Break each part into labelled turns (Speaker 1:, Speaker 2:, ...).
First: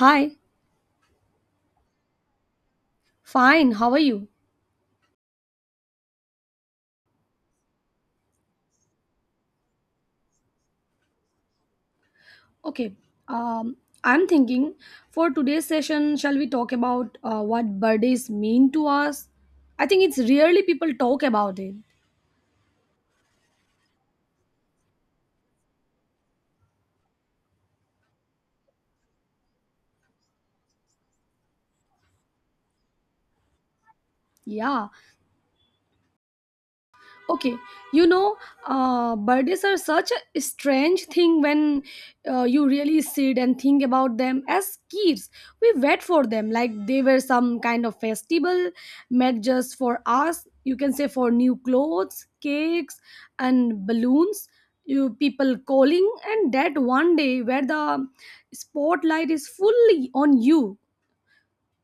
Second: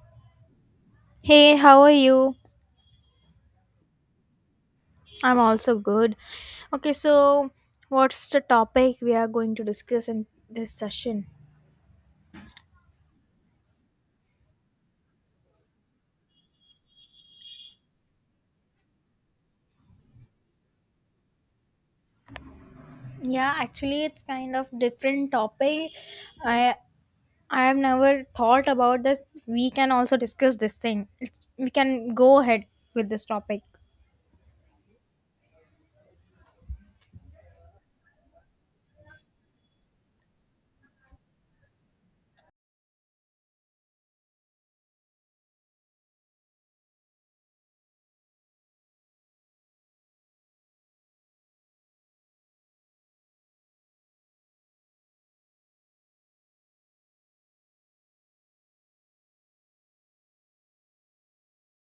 Speaker 1: Hi,
Speaker 2: Hey, how are you?
Speaker 1: fine. How are you?
Speaker 2: I'm also good. Okay, so what's the topic we are going to discuss in this session?
Speaker 1: Okay. Um, I'm thinking for today's session, shall we talk about what birthdays mean to us? I think it's rarely people talk about it.
Speaker 2: Yeah, actually it's kind of different topic. I I have never thought about that we can also discuss this thing. It's, we can go ahead with this topic.
Speaker 1: Yeah. Okay. you know birthdays are such a strange thing when you really sit and think about them. As kids we wait for them like they were some kind of festival made just for us, you can say, for new clothes, cakes and balloons, you people calling, and that one day where the spotlight is fully on you.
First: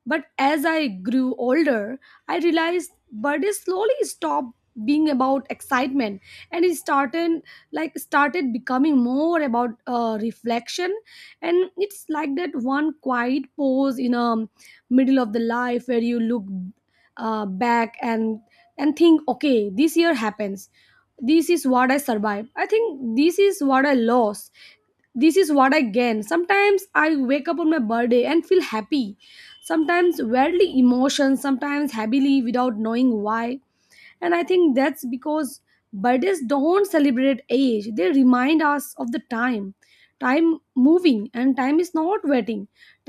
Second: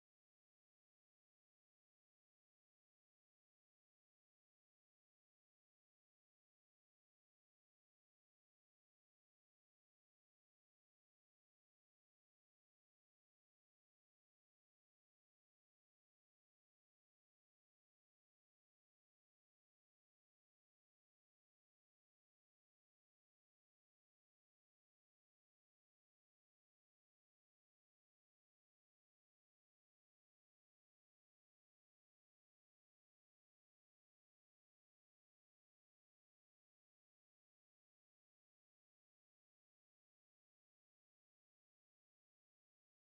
Speaker 1: But as I grew older, I realized birthdays slowly stopped being about excitement, and it started becoming more about reflection. And it's like that one quiet pause in a middle of the life where you look back and think, okay, this year happens, this is what I survived, I think, this is what I lost, this is what I gain. Sometimes I wake up on my birthday and feel happy, sometimes wildly emotions, sometimes happily without knowing why. And I think that's because birthdays don't celebrate age, they remind us of the time, time moving, and time is not waiting,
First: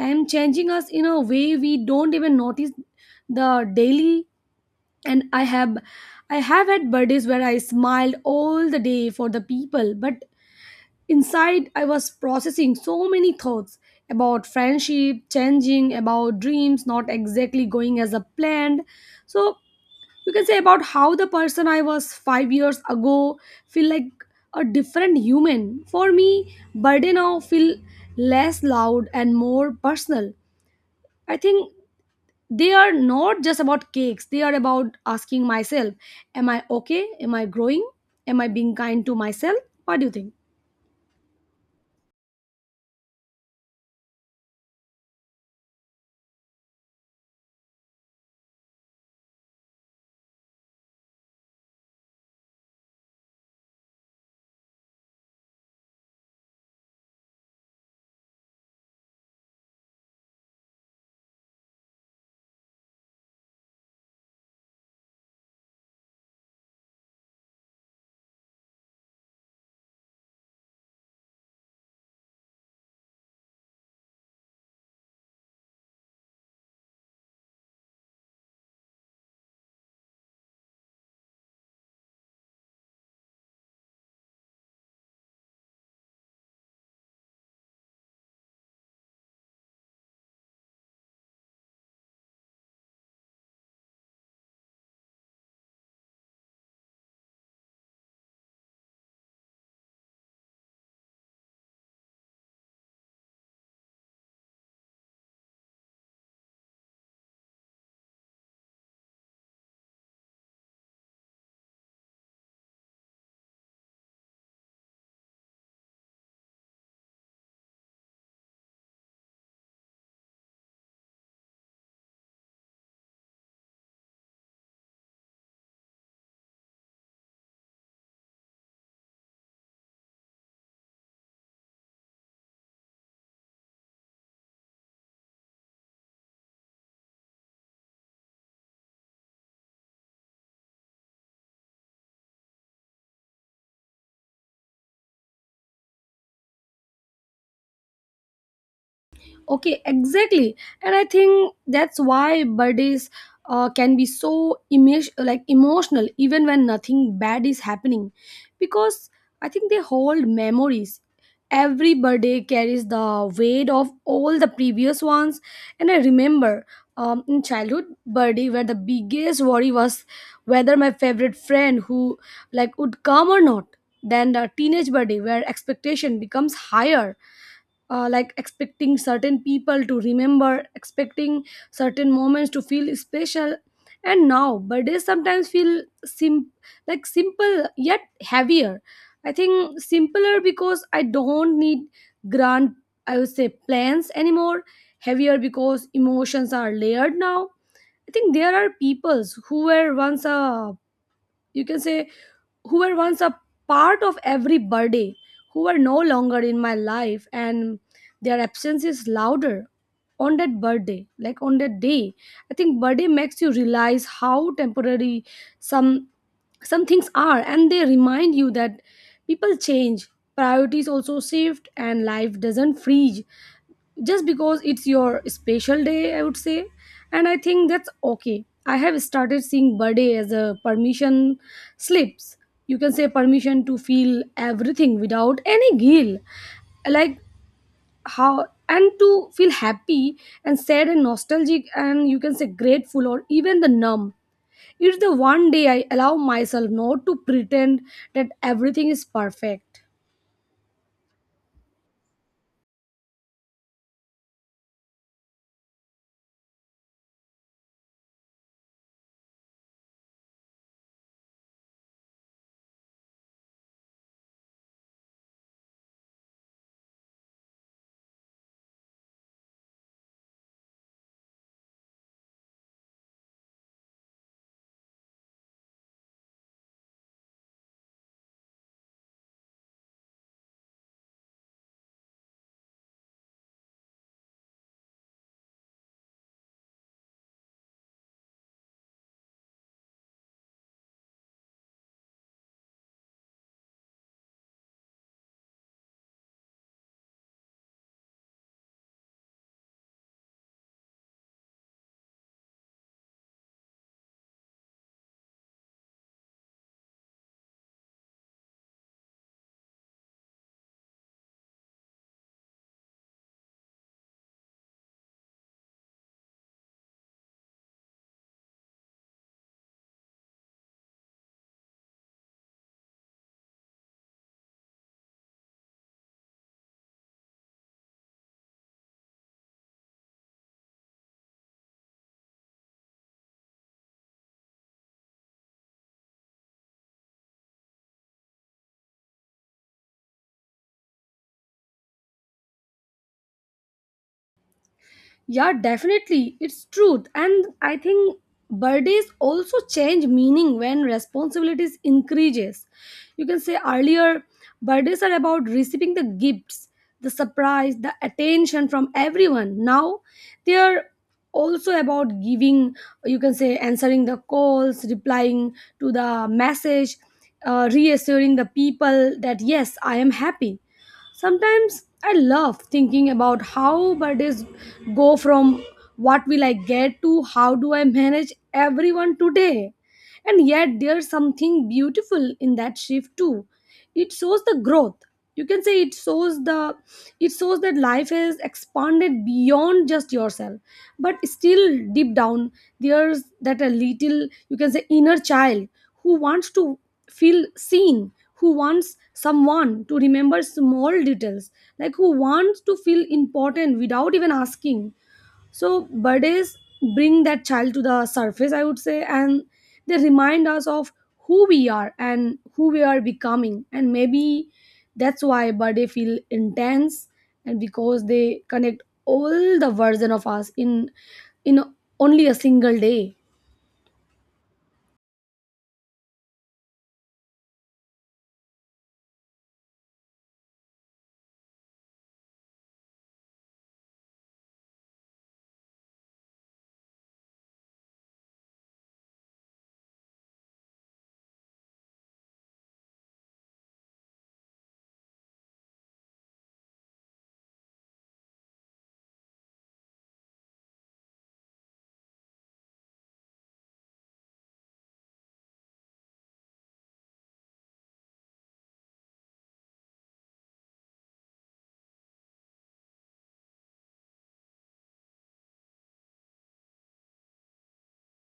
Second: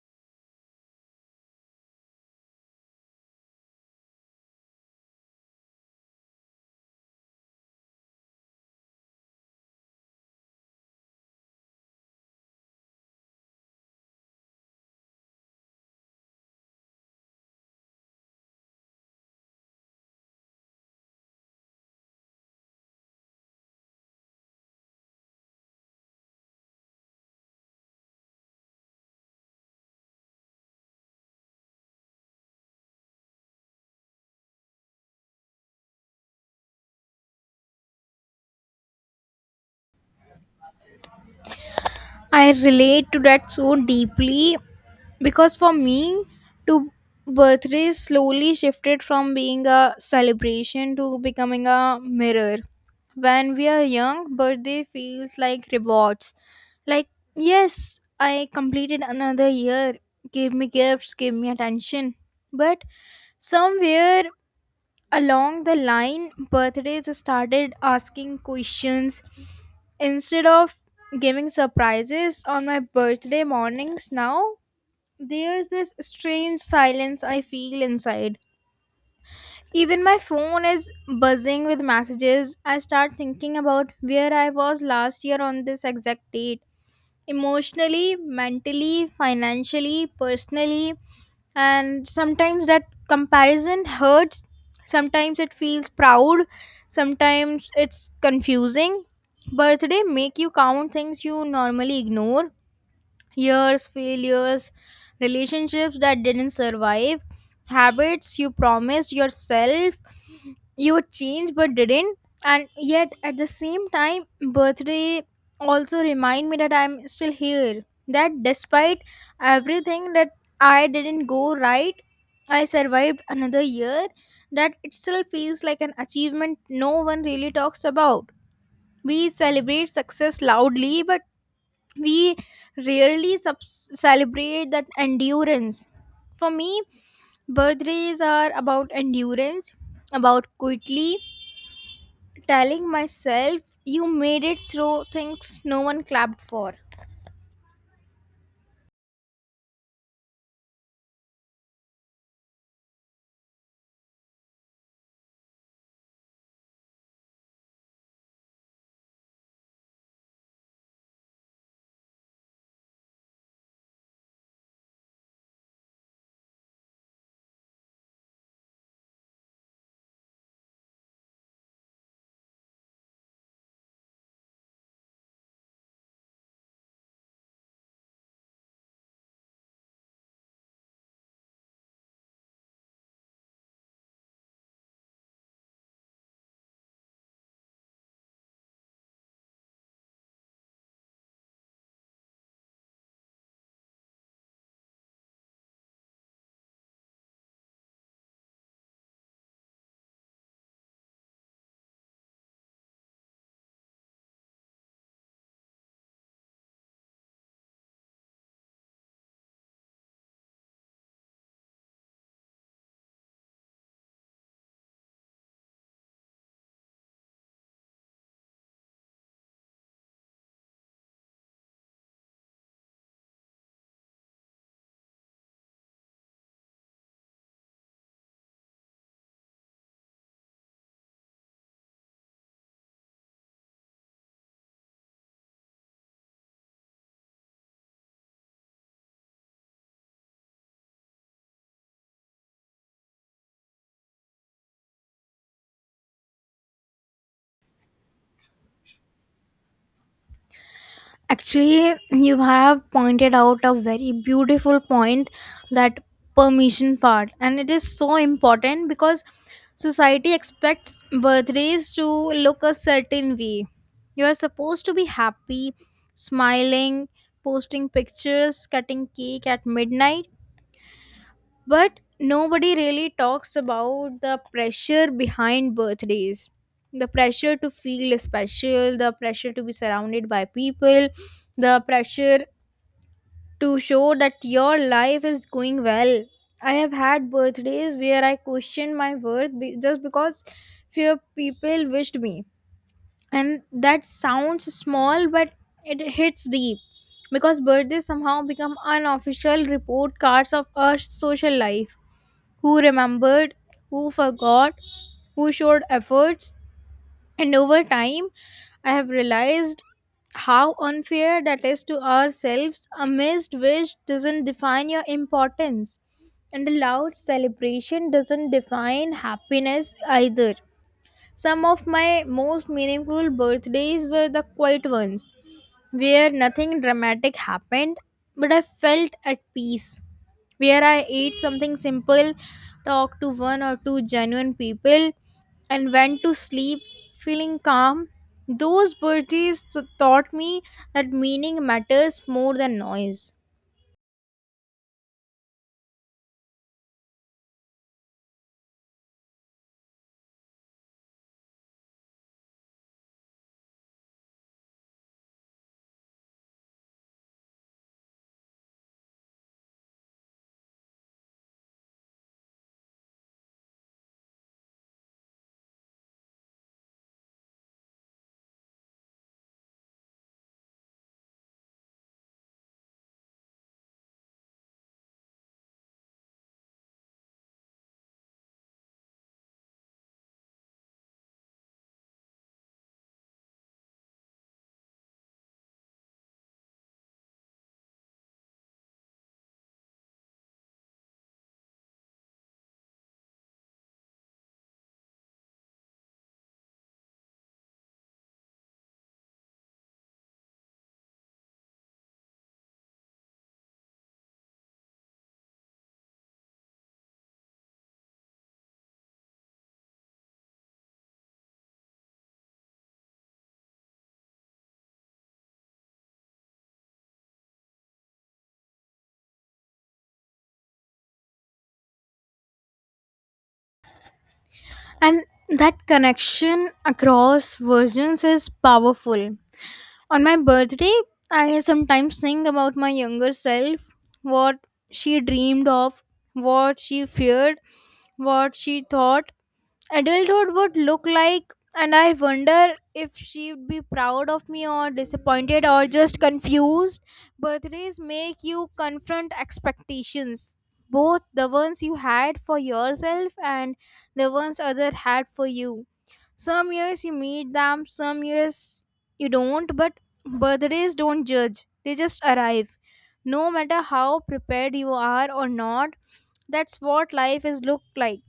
Speaker 1: time changing us in a way we don't even notice the daily. And I have had birthdays where I smiled all the day for the people, but inside, I was processing so many thoughts about friendship changing, about dreams not exactly going as a planned. So you can say about how the person I was 5 years ago feel like a different human. For me, birthday now feel less loud and more personal. I think they are not just about cakes. They are about asking myself, am I okay? Am I growing? Am I being kind to myself? What do you think?
Speaker 2: I relate to that so deeply because for me, to birthdays slowly shifted from being a celebration to becoming a mirror. When we are young, birthday feels like rewards. Like, yes, I completed another year, gave me gifts, gave me attention. But somewhere along the line, birthdays started asking questions. Instead of giving surprises on my birthday mornings now, there's this strange silence I feel inside. Even my phone is buzzing with messages. I start thinking about where I was last year on this exact date. Emotionally, mentally, financially, personally, and sometimes that comparison hurts, sometimes it feels proud, sometimes it's confusing. Birthday make you count things you normally ignore, years, failures, relationships that didn't survive, habits you promised yourself you would change but didn't. And yet, at the same time, birthday also remind me that I'm still here. That despite everything that I didn't go right, I survived another year. That itself feels like an achievement no one really talks about. We celebrate success loudly, but we rarely celebrate that endurance. For me, birthdays are about endurance, about quickly telling myself you made it through things no one clapped for.
Speaker 1: Okay, exactly. And I think that's why birthdays can be so image like emotional even when nothing bad is happening, because I think they hold memories. Every birthday carries the weight of all the previous ones. And I remember in childhood birthday where the biggest worry was whether my favorite friend who like would come or not. Then the teenage birthday where expectation becomes higher, like expecting certain people to remember, expecting certain moments to feel special. And now birthdays sometimes feel like simple yet heavier. I think simpler because I don't need grand, I would say, plans anymore. Heavier because emotions are layered now. I think there are peoples who were once a, you can say, who were once a part of every birthday, who are no longer in my life, and their absence is louder on that birthday, like on that day. I think birthday makes you realize how temporary some some things are, and they remind you that people change, priorities also shift, and life doesn't freeze just because it's your special day, I would say. And I think that's okay. I have started seeing birthday as a permission slips, you can say, permission to feel everything without any guilt, like how, and to feel happy and sad and nostalgic and, you can say, grateful or even the numb. It's the one day I allow myself not to pretend that everything is perfect.
Speaker 2: Actually, you have pointed out a very beautiful point that permission part, and it is so important because society expects birthdays to look a certain way. You are supposed to be happy, smiling, posting pictures, cutting cake at midnight, but nobody really talks about the pressure behind birthdays. The pressure to feel special, the pressure to be surrounded by people, the pressure to show that your life is going well. I have had birthdays where I questioned my worth just because few people wished me. And that sounds small, but it hits deep because birthdays somehow become unofficial report cards of our social life, who remembered, who forgot, who showed efforts. And over time, I have realized how unfair that is to ourselves, a missed wish doesn't define your importance, and a loud celebration doesn't define happiness either. Some of my most meaningful birthdays were the quiet ones where nothing dramatic happened, but I felt at peace. Where I ate something simple, talked to one or two genuine people, and went to sleep feeling calm. Those birthdays taught me that meaning matters more than noise.
Speaker 1: Yeah, definitely. It's truth. And I think birthdays also change meaning when responsibilities increases. You can say earlier, birthdays are about receiving the gifts, the surprise, the attention from everyone. Now they are also about giving, you can say answering the calls, replying to the message, reassuring the people that yes, I am happy. Sometimes I love thinking about how birthdays go from what will I get to how do I manage everyone today. And yet there's something beautiful in that shift too. It shows the growth. You can say it shows the, it shows that life has expanded beyond just yourself. But still deep down there's that a little, you can say, inner child who wants to feel seen, who wants someone to remember small details, like who wants to feel important without even asking. So birthdays bring that child to the surface, I would say, and they remind us of who we are and who we are becoming. And maybe that's why birthday feel intense, and because they connect all the version of us in only a single day.
Speaker 2: And that connection across versions is powerful. On my birthday, I sometimes think about my younger self, what she dreamed of, what she feared, what she thought adulthood would look like, and I wonder if she would be proud of me or disappointed or just confused. Birthdays make you confront expectations, both the ones you had for yourself and the ones other had for you. Some years you meet them, some years you don't, but birthdays don't judge. They just arrive. No matter how prepared you are or not, that's what life is look like.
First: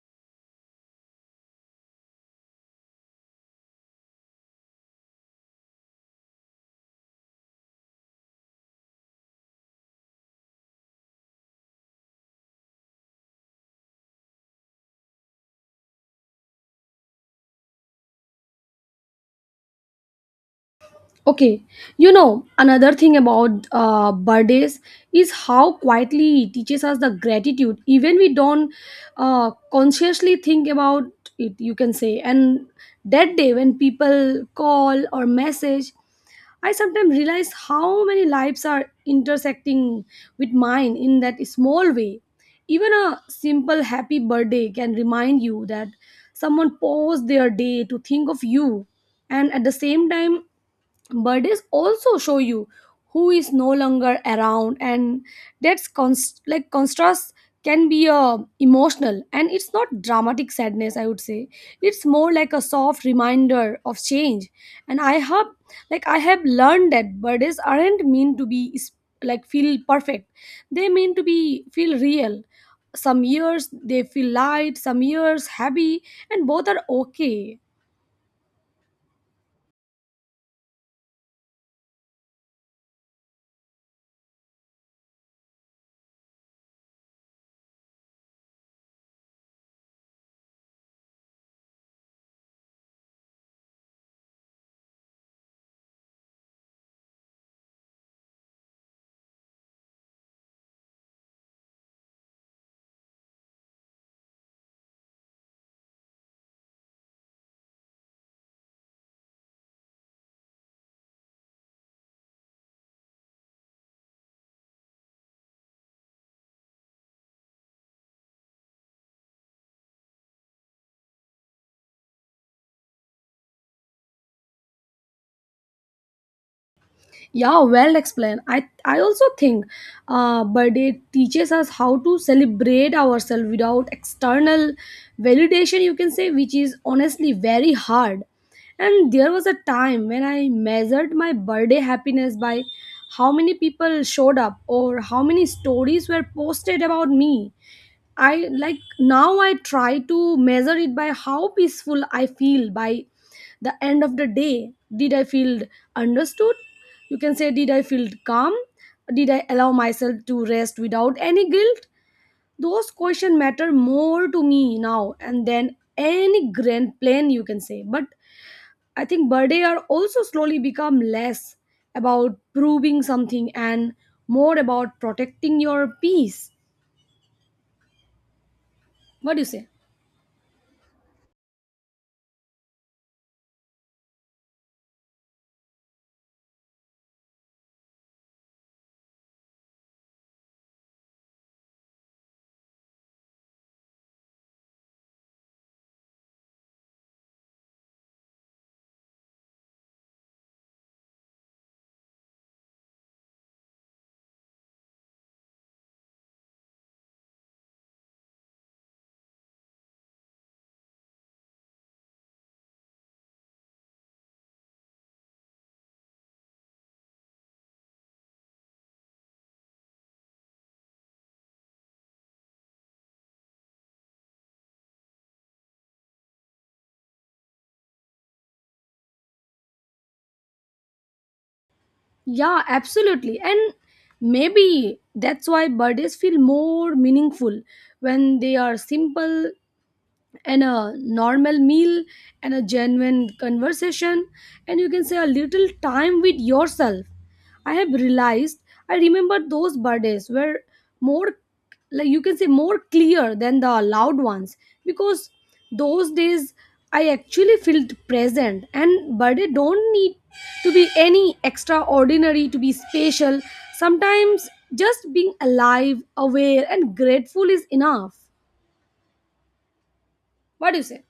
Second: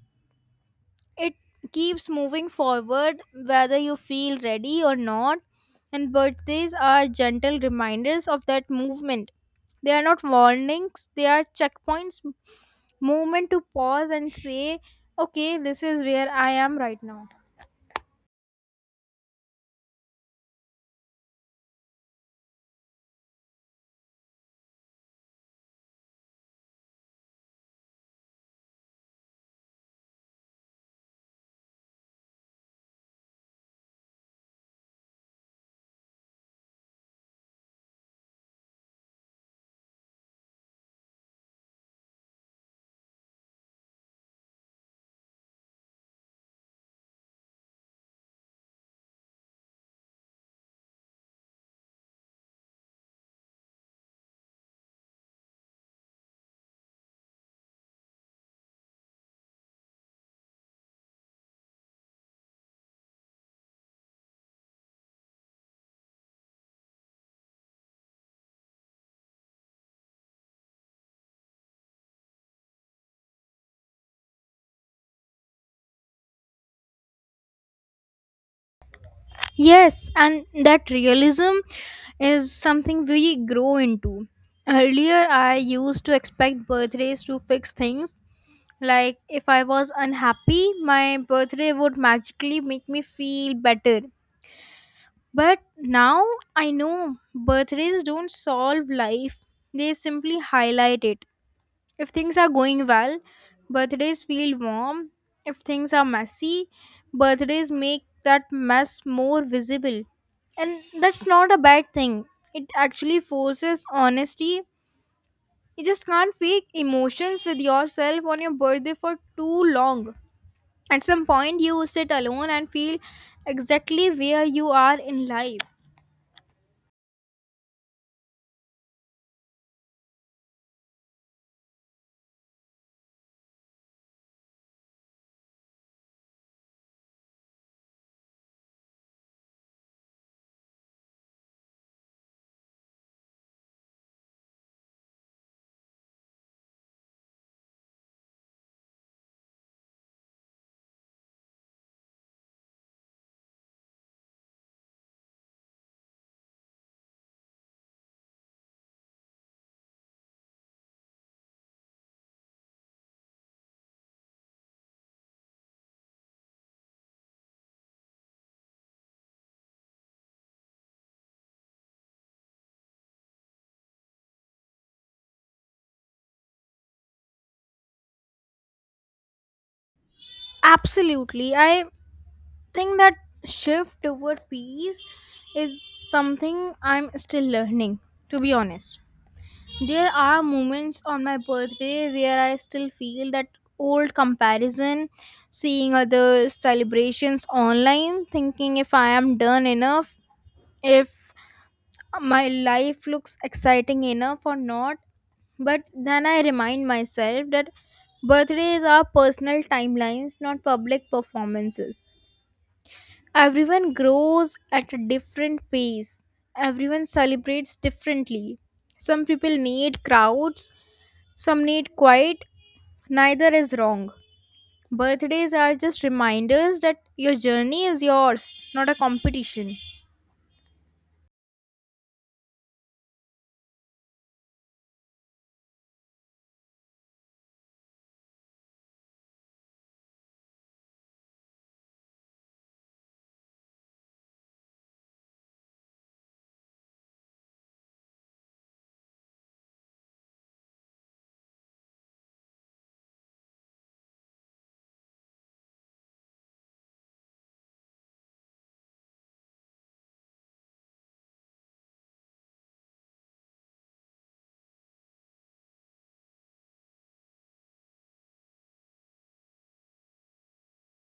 Speaker 2: It keeps moving forward whether you feel ready or not, and birthdays are gentle reminders of that movement. They are not warnings, they are checkpoints, moment to pause and say, okay, this is where I am right now.
Speaker 1: Okay, you know, another thing about birthdays is how quietly it teaches us the gratitude, even we don't consciously think about it, you can say. And that day, when people call or message, I sometimes realize how many lives are intersecting with mine in that small way. Even a simple happy birthday can remind you that someone paused their day to think of you. And at the same time, birthdays also show you who is no longer around, and that's like contrast can be emotional, and it's not dramatic sadness, I would say. It's more like a soft reminder of change. And I have learned that birthdays aren't meant to be like feel perfect, they mean to be feel real. Some years they feel light, some years heavy, and both are okay.
Speaker 2: Yes, and that realism is something we grow into. Earlier, I used to expect birthdays to fix things. Like, if I was unhappy, my birthday would magically make me feel better. But now I know birthdays don't solve life, they simply highlight it. If things are going well, birthdays feel warm. If things are messy, birthdays make that mess more visible. And that's not a bad thing. It actually forces honesty. You just can't fake emotions with yourself on your birthday for too long. At some point, you sit alone and feel exactly where you are in life.
Speaker 1: Yeah, well explained. I also think, birthday teaches us how to celebrate ourselves without external validation. You can say, which is honestly very hard. And there was a time when I measured my birthday happiness by how many people showed up or how many stories were posted about me. I like now I try to measure it by how peaceful I feel by the end of the day. Did I feel understood, you can say, did I feel calm, did I allow myself to rest without any guilt? Those questions matter more to me now and then any grand plan, you can say. But I think birthday are also slowly become less about proving something and more about protecting your peace. What do you say?
Speaker 2: Absolutely. I think that shift toward peace is something I'm still learning, to be honest. There are moments on my birthday where I still feel that old comparison, seeing other celebrations online, thinking if I am done enough, if my life looks exciting enough or not. But then I remind myself that birthdays are personal timelines, not public performances. Everyone grows at a different pace. Everyone celebrates differently. Some people need crowds, some need quiet. Neither is wrong. Birthdays are just reminders that your journey is yours, not a competition.
Speaker 1: Yeah, absolutely. And maybe that's why birthdays feel more meaningful when they are simple, and a normal meal, and a genuine conversation, and, you can say, a little time with yourself. I have realized I remember those birthdays were more, like you can say, more clear than the loud ones, because those days I actually felt present. And birthday don't need to be any extraordinary to be special. Sometimes just being alive, aware and grateful is enough. What do you say?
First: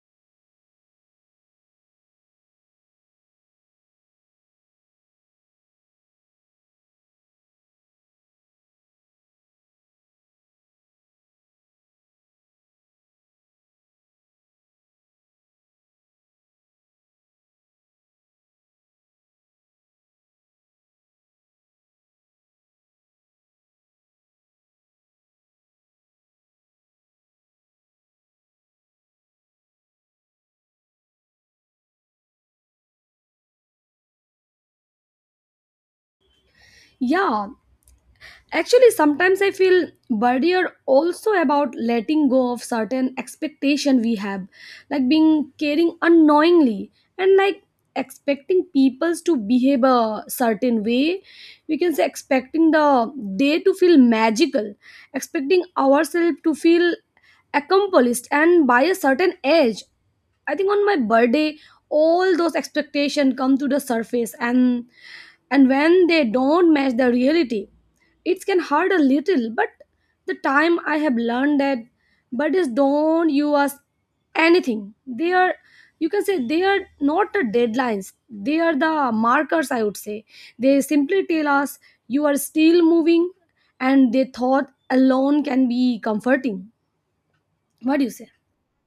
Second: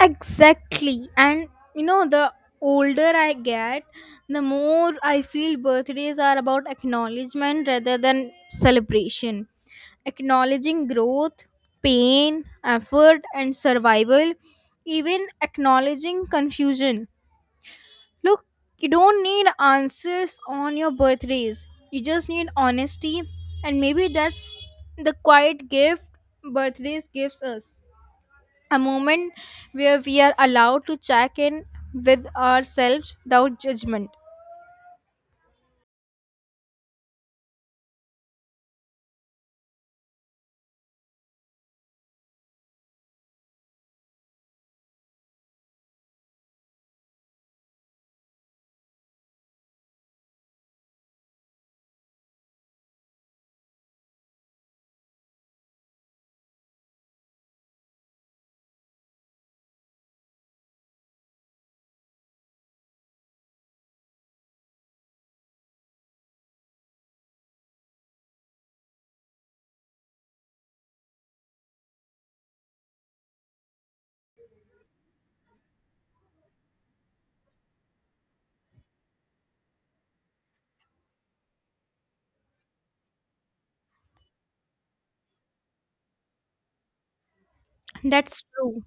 Speaker 2: Exactly. And you know, the older I get, the more I feel birthdays are about acknowledgement rather than celebration. Acknowledging growth, pain, effort, and survival, even acknowledging confusion. Look, you don't need answers on your birthdays, you just need honesty, and maybe that's the quiet gift birthdays gives us, a moment where we are allowed to check in with ourselves without judgment.
Speaker 1: Yeah. Actually, sometimes I feel burdened also about letting go of certain expectation we have, like being caring unknowingly, and like expecting people to behave a certain way. We can say expecting the day to feel magical, expecting ourselves to feel accomplished and by a certain age. I think on my birthday, all those expectations come to the surface, and when they don't match the reality, it can hurt a little. But the time I have learned that birthdays don't you ask anything. They are, you can say, they are not the deadlines. They are the markers, I would say. They simply tell us you are still moving, and they thought alone can be comforting. What do you say?
Speaker 2: That's true.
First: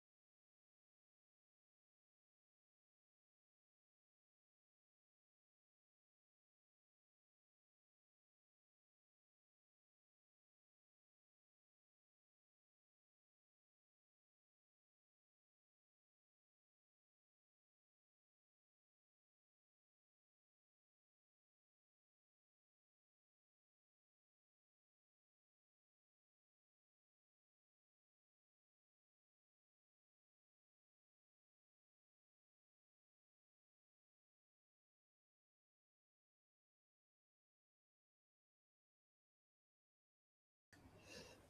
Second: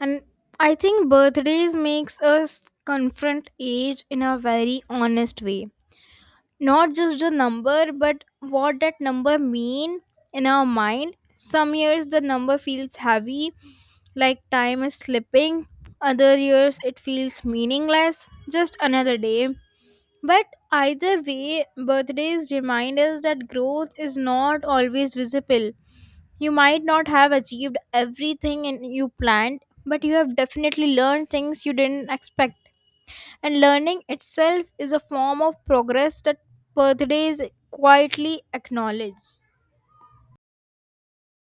Speaker 2: And I think birthdays makes us confront age in a very honest way, not just the number but what that number mean in our mind. Some years the number feels heavy, like time is slipping, other years it feels meaningless, just another day. But either way, birthdays remind us that growth is not always visible. You might not have achieved everything you planned, but you have definitely learned things you didn't expect. And learning itself is a form of progress that birthdays quietly acknowledge.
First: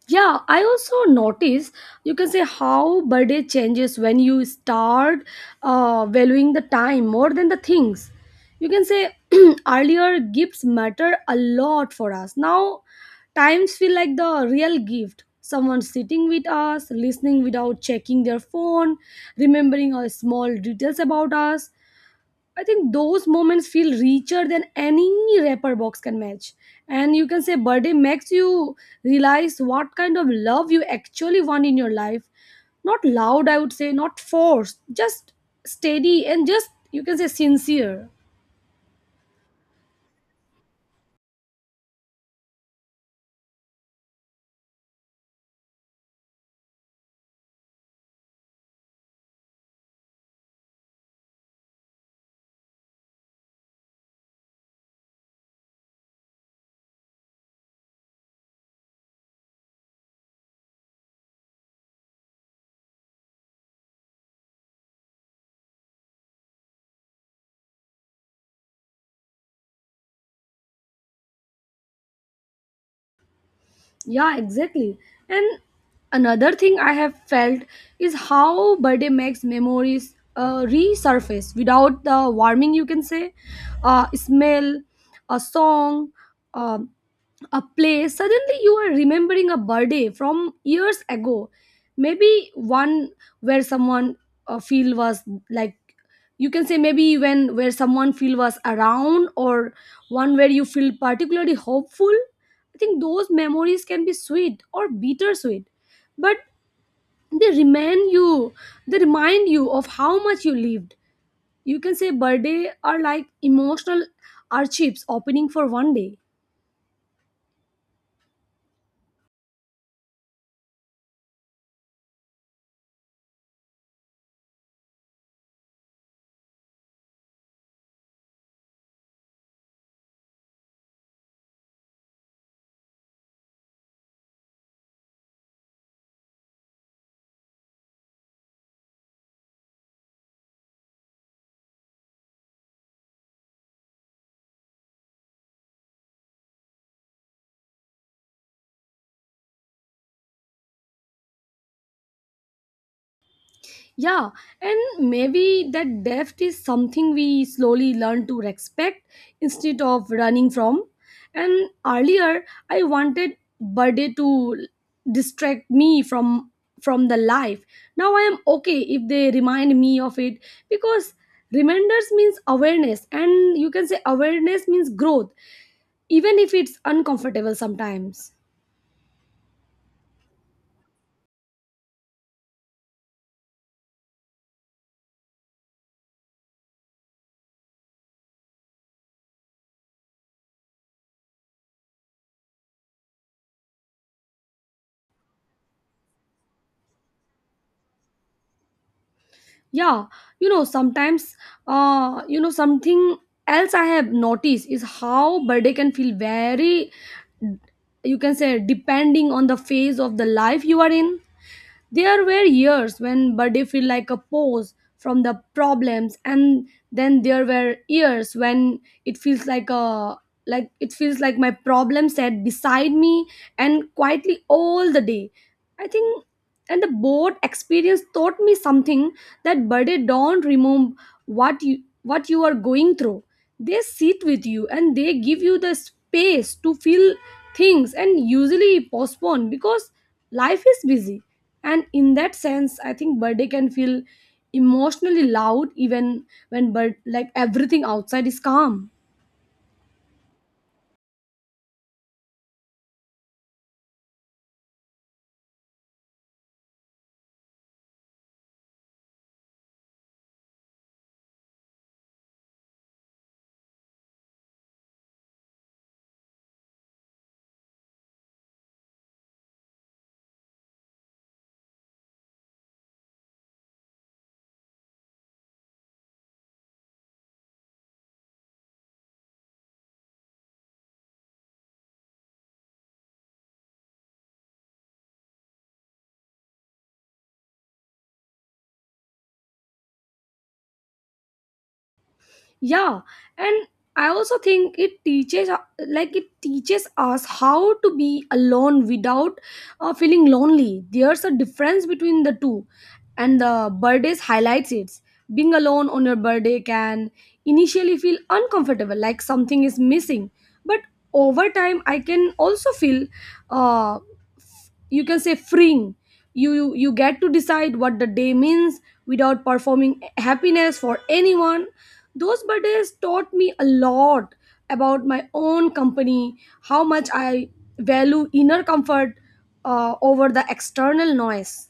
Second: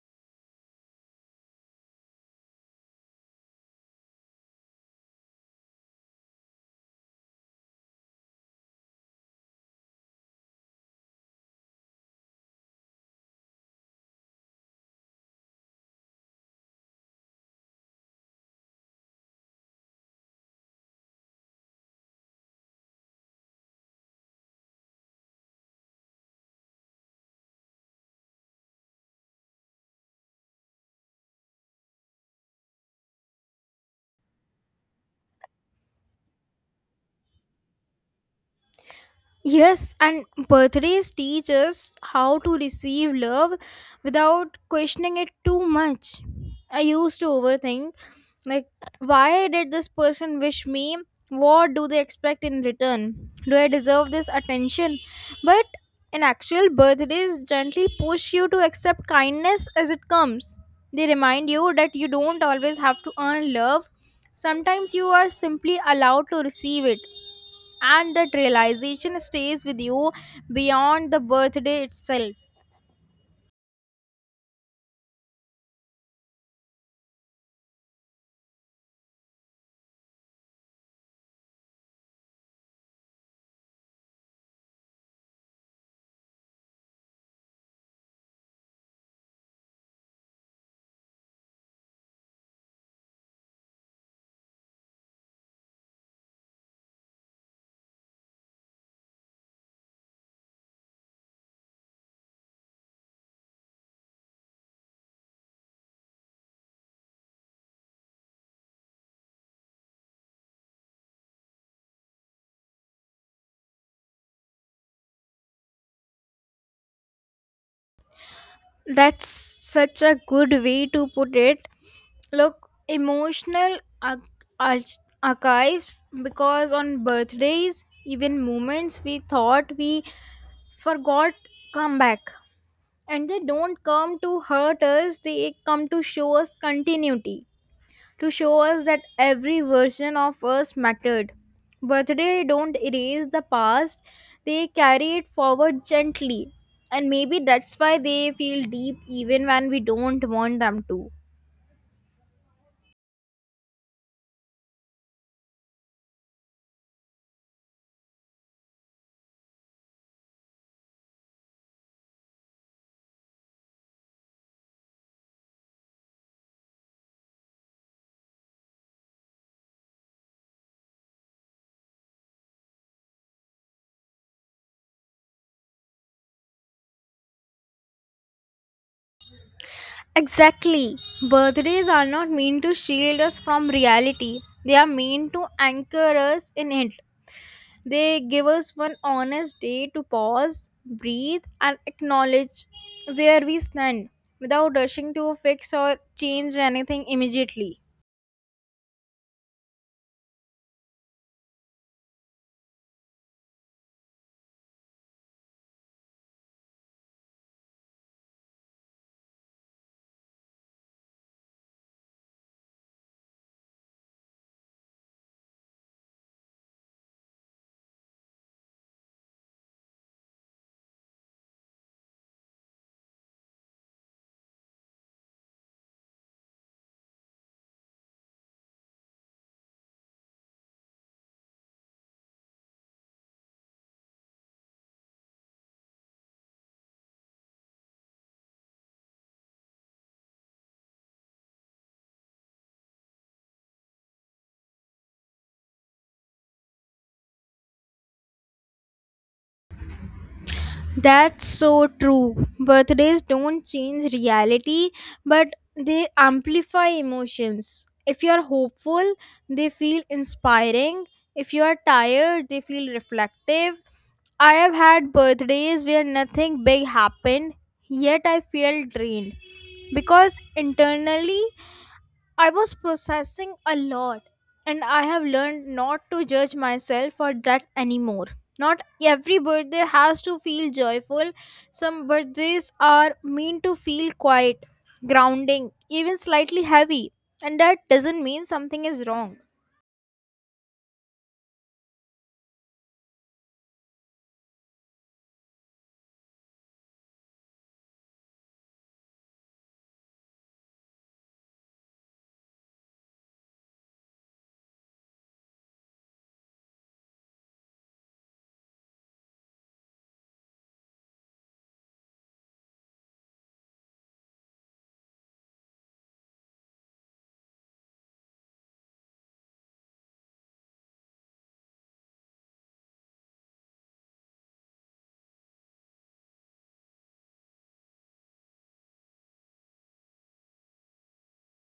Speaker 1: Yeah, I also notice, you can say, how birthday changes when you start valuing the time more than the things, you can say. Earlier gifts matter a lot for us, now times feel like the real gift, someone sitting with us, listening without checking their phone, remembering our small details about us. I think those moments feel richer than any wrapper box can match. And you can say birthday makes you realize what kind of love you actually want in your life. Not loud, I would say, not forced, just steady and just, you can say, sincere.
Speaker 2: Yes, and birthdays teach us how to receive love without questioning it too much. I used to overthink. Like, why did this person wish me? What do they expect in return? Do I deserve this attention? But in actual, birthdays gently push you to accept kindness as it comes. They remind you that you don't always have to earn love. Sometimes you are simply allowed to receive it, and that realization stays with you beyond the birthday itself.
Speaker 1: Yeah, exactly. And another thing I have felt is how birthday makes memories resurface without the warming, you can say, smell, a song, um a play, suddenly you are remembering a birthday from years ago. Maybe one where someone feel was like, you can say, maybe when where someone feel was around, or one where you feel particularly hopeful. I think those memories can be sweet or bittersweet, but they remind you they remind you of how much you lived. You can say birthday are like emotional archives opening for one day.
Speaker 2: That's such a good way to put it. Look, emotional archives, because on birthdays, even moments we thought we forgot come back. And they don't come to hurt us, they come to show us continuity, to show us that every version of us mattered. Birthday don't erase the past, they carry it forward gently. And maybe that's why they feel deep even when we don't want them to.
Speaker 1: Yeah, and maybe that depth is something we slowly learn to respect instead of running from. And earlier, I wanted birthday to distract me from the life. Now I am okay if they remind me of it, because reminders means awareness, and you can say awareness means growth, even if it's uncomfortable sometimes.
Speaker 2: Exactly. Birthdays are not meant to shield us from reality, they are meant to anchor us in it. They give us one honest day to pause, breathe, and acknowledge where we stand without rushing to fix or change anything immediately.
Speaker 1: Yeah, you know, sometimes you know something else I have noticed is how birthday can feel very, you can say, depending on the phase of the life you are in. There were years when Buddy felt like a pause from the problems, and then there were years when it feels like a, like it feels like my problem sat beside me and quietly all the day. I think, and the boat experience taught me something, that Buddy don't remove what you are going through. They sit with you and they give you the space to feel things and usually postpone because life is busy. And in that sense I think birthday can feel emotionally loud even when bird like everything outside is calm.
Speaker 2: That's so true. Birthdays don't change reality, but they amplify emotions. If you're hopeful, they feel inspiring. If you are tired, they feel reflective. I have had birthdays where nothing big happened, yet I feel drained because internally I was processing a lot, and I have learned not to judge myself for that anymore. Not every birthday has to feel joyful, some birthdays are meant to feel quiet, grounding, even slightly heavy, and that doesn't mean something is wrong.
Speaker 1: Yeah, and I also think it teaches, it teaches us how to be alone without feeling lonely. There's a difference between the two, and the birthdays highlights it. Being alone on your birthday can initially feel uncomfortable, like something is missing, but over time I can also feel, uh, you can say, freeing. You get to decide what the day means without performing happiness for anyone. Those birthdays taught me a lot about my own company, how much I value inner comfort over the external noise.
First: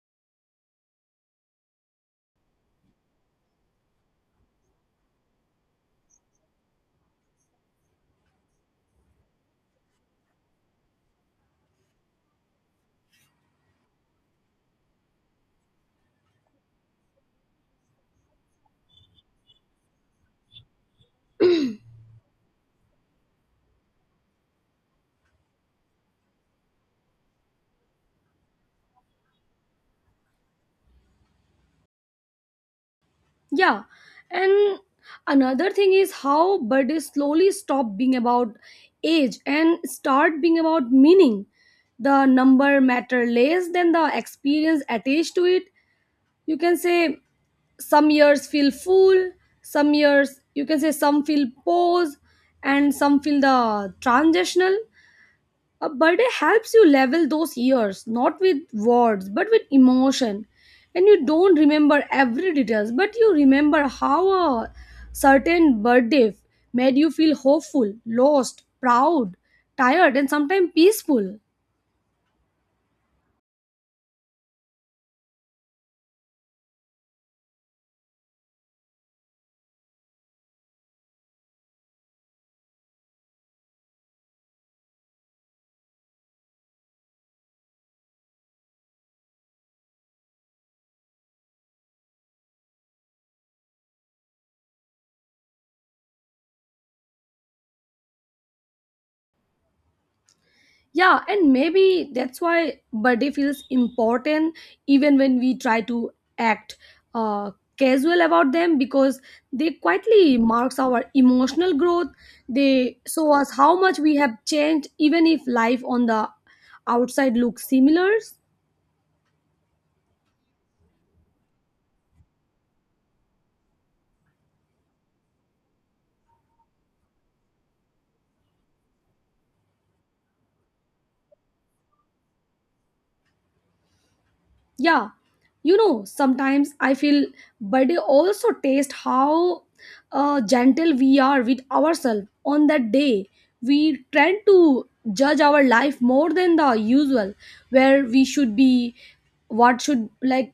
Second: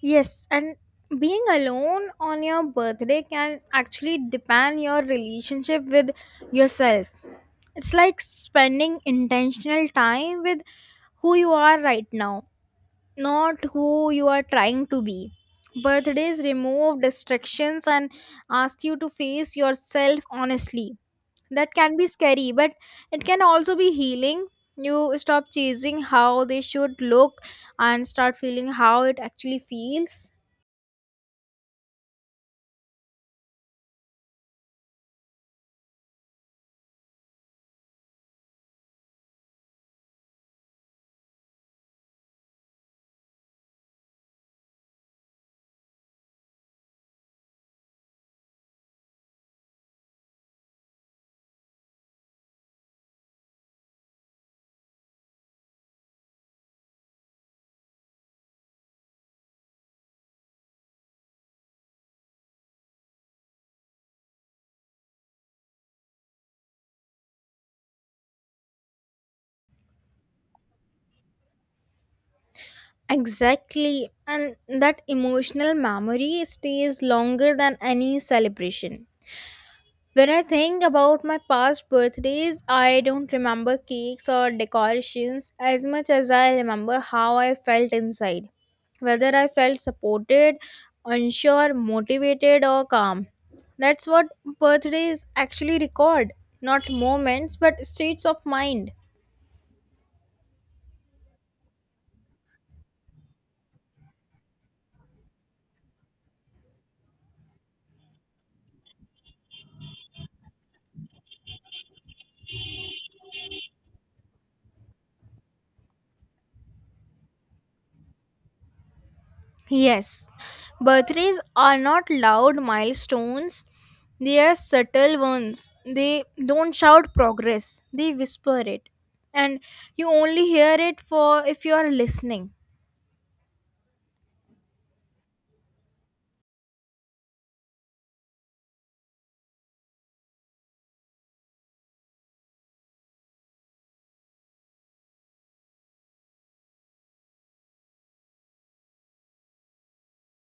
Speaker 2: Yes, and being alone on your birthday can actually deepen your relationship with yourself. It's like spending intentional time with who you are right now, not who you are trying to be. Birthdays remove distractions and ask you to face yourself honestly. That can be scary, but it can also be healing. You stop chasing how they should look and start feeling how it actually feels.
Speaker 1: Yeah, and another thing is how birthdays slowly stop being about age and start being about meaning. The number matter less than the experience attached to it. You can say some years feel full, some years, you can say, some feel pause, and some feel the transitional. A birthday helps you level those years not with words but with emotion, and you don't remember every details but you remember how a certain birthday made you feel hopeful, lost, proud, tired, and sometimes peaceful.
Speaker 2: Exactly, and that emotional memory stays longer than any celebration. When I think about my past birthdays, I don't remember cakes or decorations as much as I remember how I felt inside. Whether I felt supported, unsure, motivated, or calm. That's what birthdays actually record. Not moments, but states of mind.
Speaker 1: Yeah, and maybe that's why birthday feels important even when we try to act uh, casual about them, because they quietly marks our emotional growth. They show us how much we have changed even if life on the outside looks similar.
Speaker 2: Yes, birthdays are not loud milestones, they are subtle ones. They don't shout progress, they whisper it. And you only hear it for if you are listening.
Speaker 1: Yeah, you know, sometimes I feel birthday also taste how gentle we are with ourselves on that day. We tend to judge our life more than the usual, where we should be, what should, like,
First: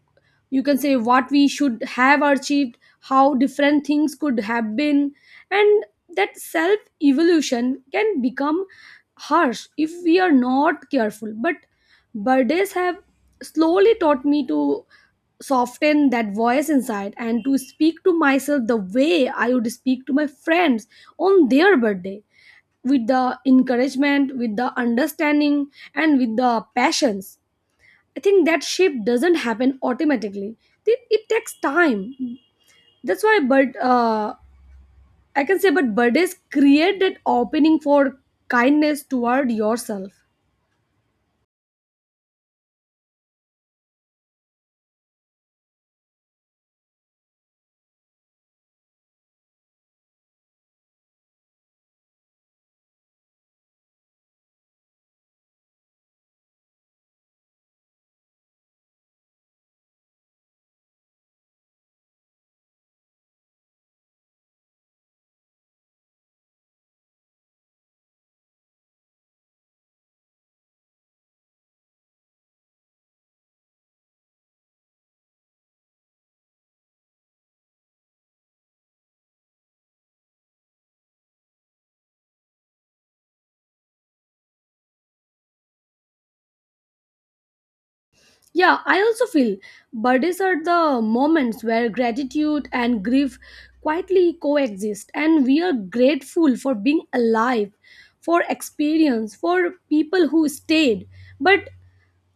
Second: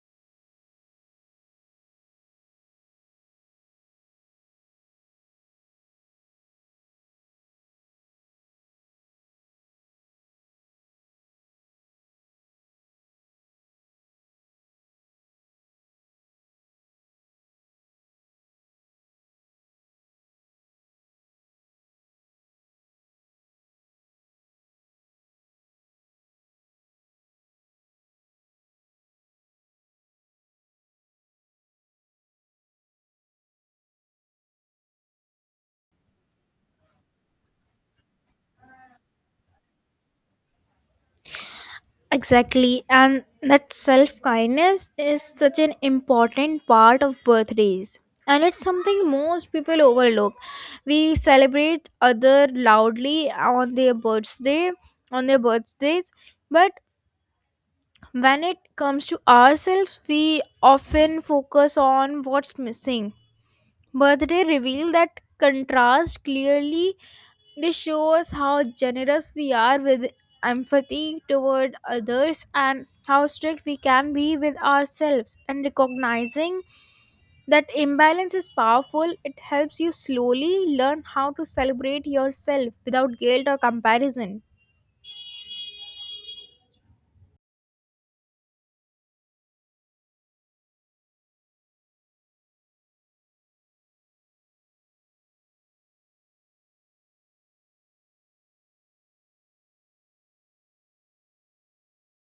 Speaker 1: you can say what we should have achieved, how different things could have been, and that self evolution can become harsh if we are not careful. But birthdays have slowly taught me to soften that voice inside and to speak to myself the way I would speak to my friends on their birthday, with the encouragement, with the understanding, and with the passions. I think that shift doesn't happen automatically, it takes time. That's why, but I can say, but birthdays create that opening for kindness toward yourself.
Speaker 2: Exactly, and that self kindness is such an important part of birthdays. And it's something most people overlook. We celebrate other loudly on their birthday, on their birthdays, but when it comes to ourselves, we often focus on what's missing. Birthday reveal that contrast clearly. They show us how generous we are with empathy toward others and how strict we can be with ourselves. And recognizing that imbalance is powerful, it helps you slowly learn how to celebrate yourself without guilt or comparison.
Speaker 1: Yeah, I also feel birthdays are the moments where gratitude and grief quietly coexist, and we are grateful for being alive, for experience, for people who stayed. But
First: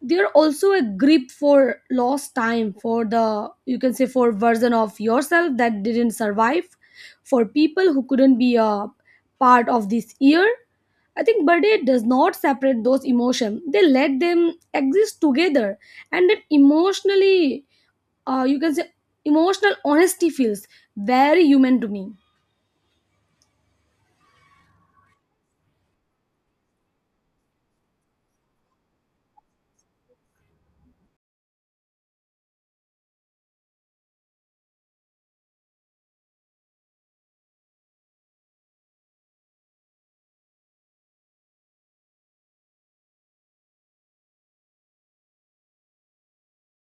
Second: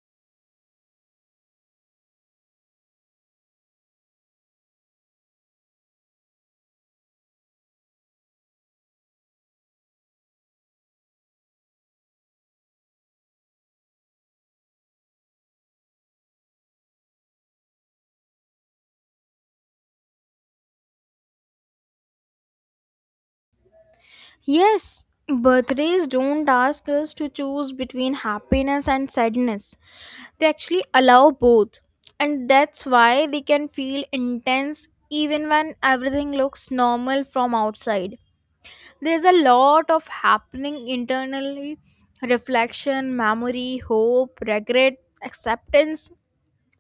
Speaker 1: they're also a grip for lost time, for the, you can say, for version of yourself that didn't survive, for people who couldn't be a part of this year. I think birthday does not separate those emotions, they let them exist together, and that emotionally, you can say, emotional honesty feels very human to me.
Speaker 2: Yes, birthdays don't ask us to choose between happiness and sadness. They actually allow both. And that's why they can feel intense even when everything looks normal from outside. There's a lot of happening internally, reflection, memory, hope, regret, acceptance.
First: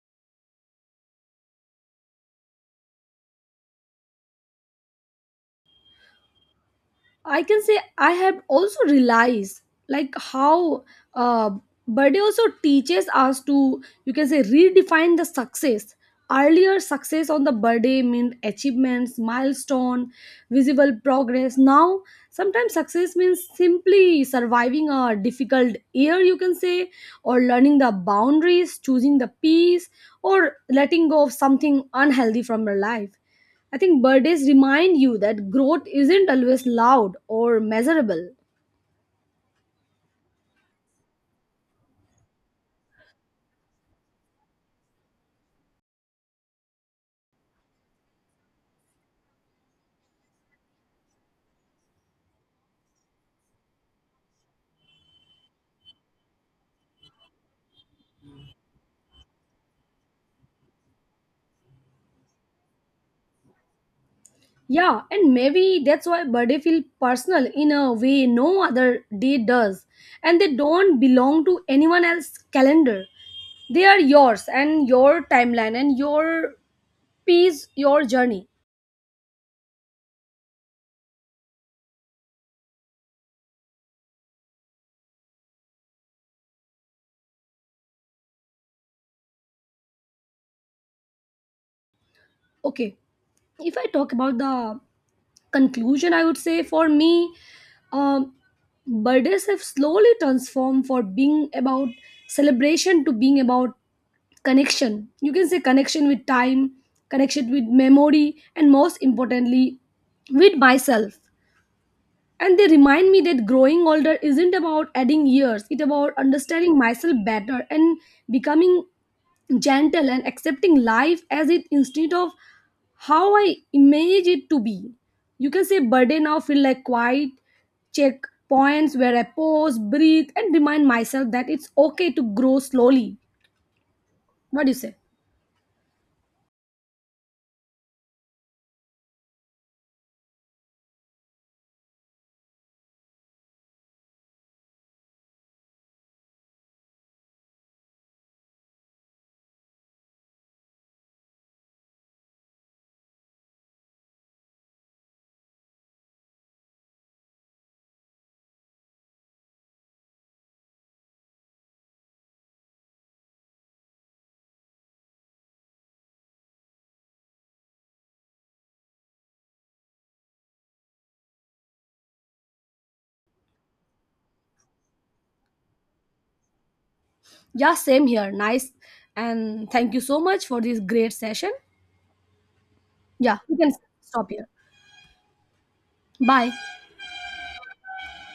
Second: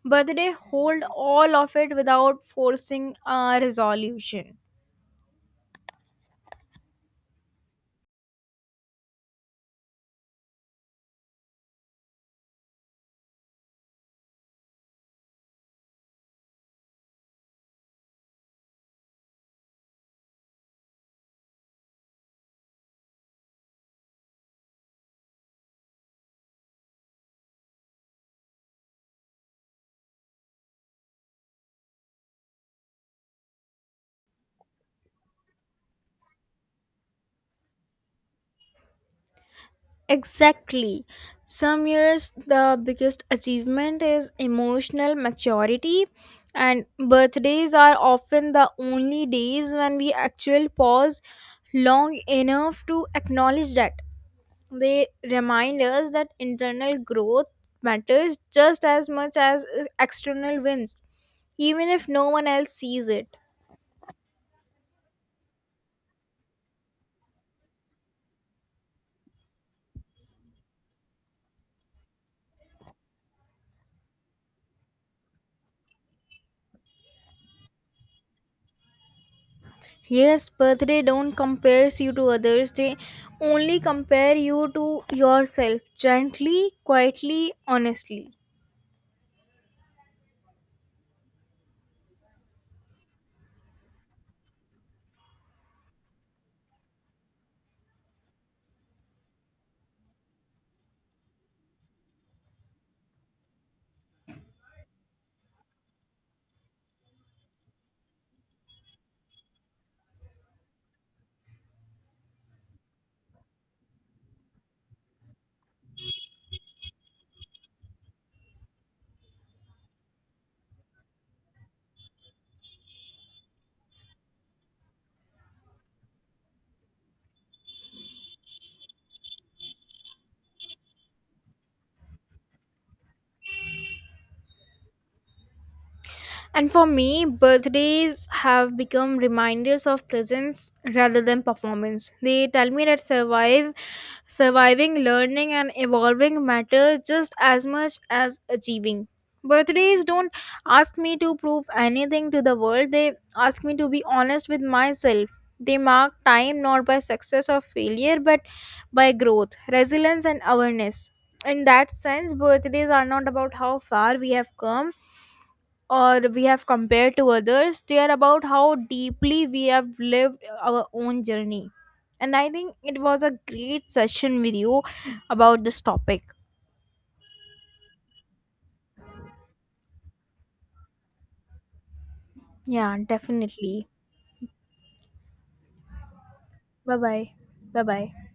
Speaker 2: Birthday hold all of it without forcing a resolution.
Speaker 1: I can say I have also realized, like, how uh, birthday also teaches us to, you can say, redefine the success. Earlier success on the birthday meant achievements, milestone, visible progress. Now sometimes success means simply surviving a difficult year, you can say, or learning the boundaries, choosing the peace, or letting go of something unhealthy from your life. I think birthdays remind you that growth isn't always loud or measurable.
Speaker 2: Exactly. Some years the biggest achievement is emotional maturity, and birthdays are often the only days when we actually pause long enough to acknowledge that. They remind us that internal growth matters just as much as external wins, even if no one else sees it.
Speaker 1: Yeah, and maybe that's why birthday feel personal in a way no other day does. And they don't belong to anyone else's calendar. They are yours, and your timeline, and your piece, your journey.
Speaker 2: Yes, but they don't compare you to others. They only compare you to yourself, gently, quietly, honestly.
Speaker 1: Okay, if I talk about the conclusion, I would say for me, um, birthdays have slowly transformed for being about celebration to being about connection. You can say connection with time, connection with memory, and most importantly, with myself. And they remind me that growing older isn't about adding years, it's about understanding myself better and becoming gentle and accepting life as it, instead of how I imagine it to be. You can say birthday now feel like quiet check points where I pause, breathe, and remind myself that it's okay to grow slowly. What do you say?
Speaker 2: And for me, birthdays have become reminders of presence rather than performance. They tell me that surviving, learning, and evolving matter just as much as achieving. Birthdays don't ask me to prove anything to the world, they ask me to be honest with myself. They mark time not by success or failure, but by growth, resilience, and awareness. In that sense, birthdays are not about how far we have come or we have compared to others, they are about how deeply we have lived our own journey. And I think it was a great session with you about this topic.
Speaker 1: Yeah, same here, nice. And thank you so much for this great session.
Speaker 2: Yeah,
Speaker 1: Yeah, you can
Speaker 2: definitely.
Speaker 1: stop here. Bye.
Speaker 2: Bye bye. Bye bye.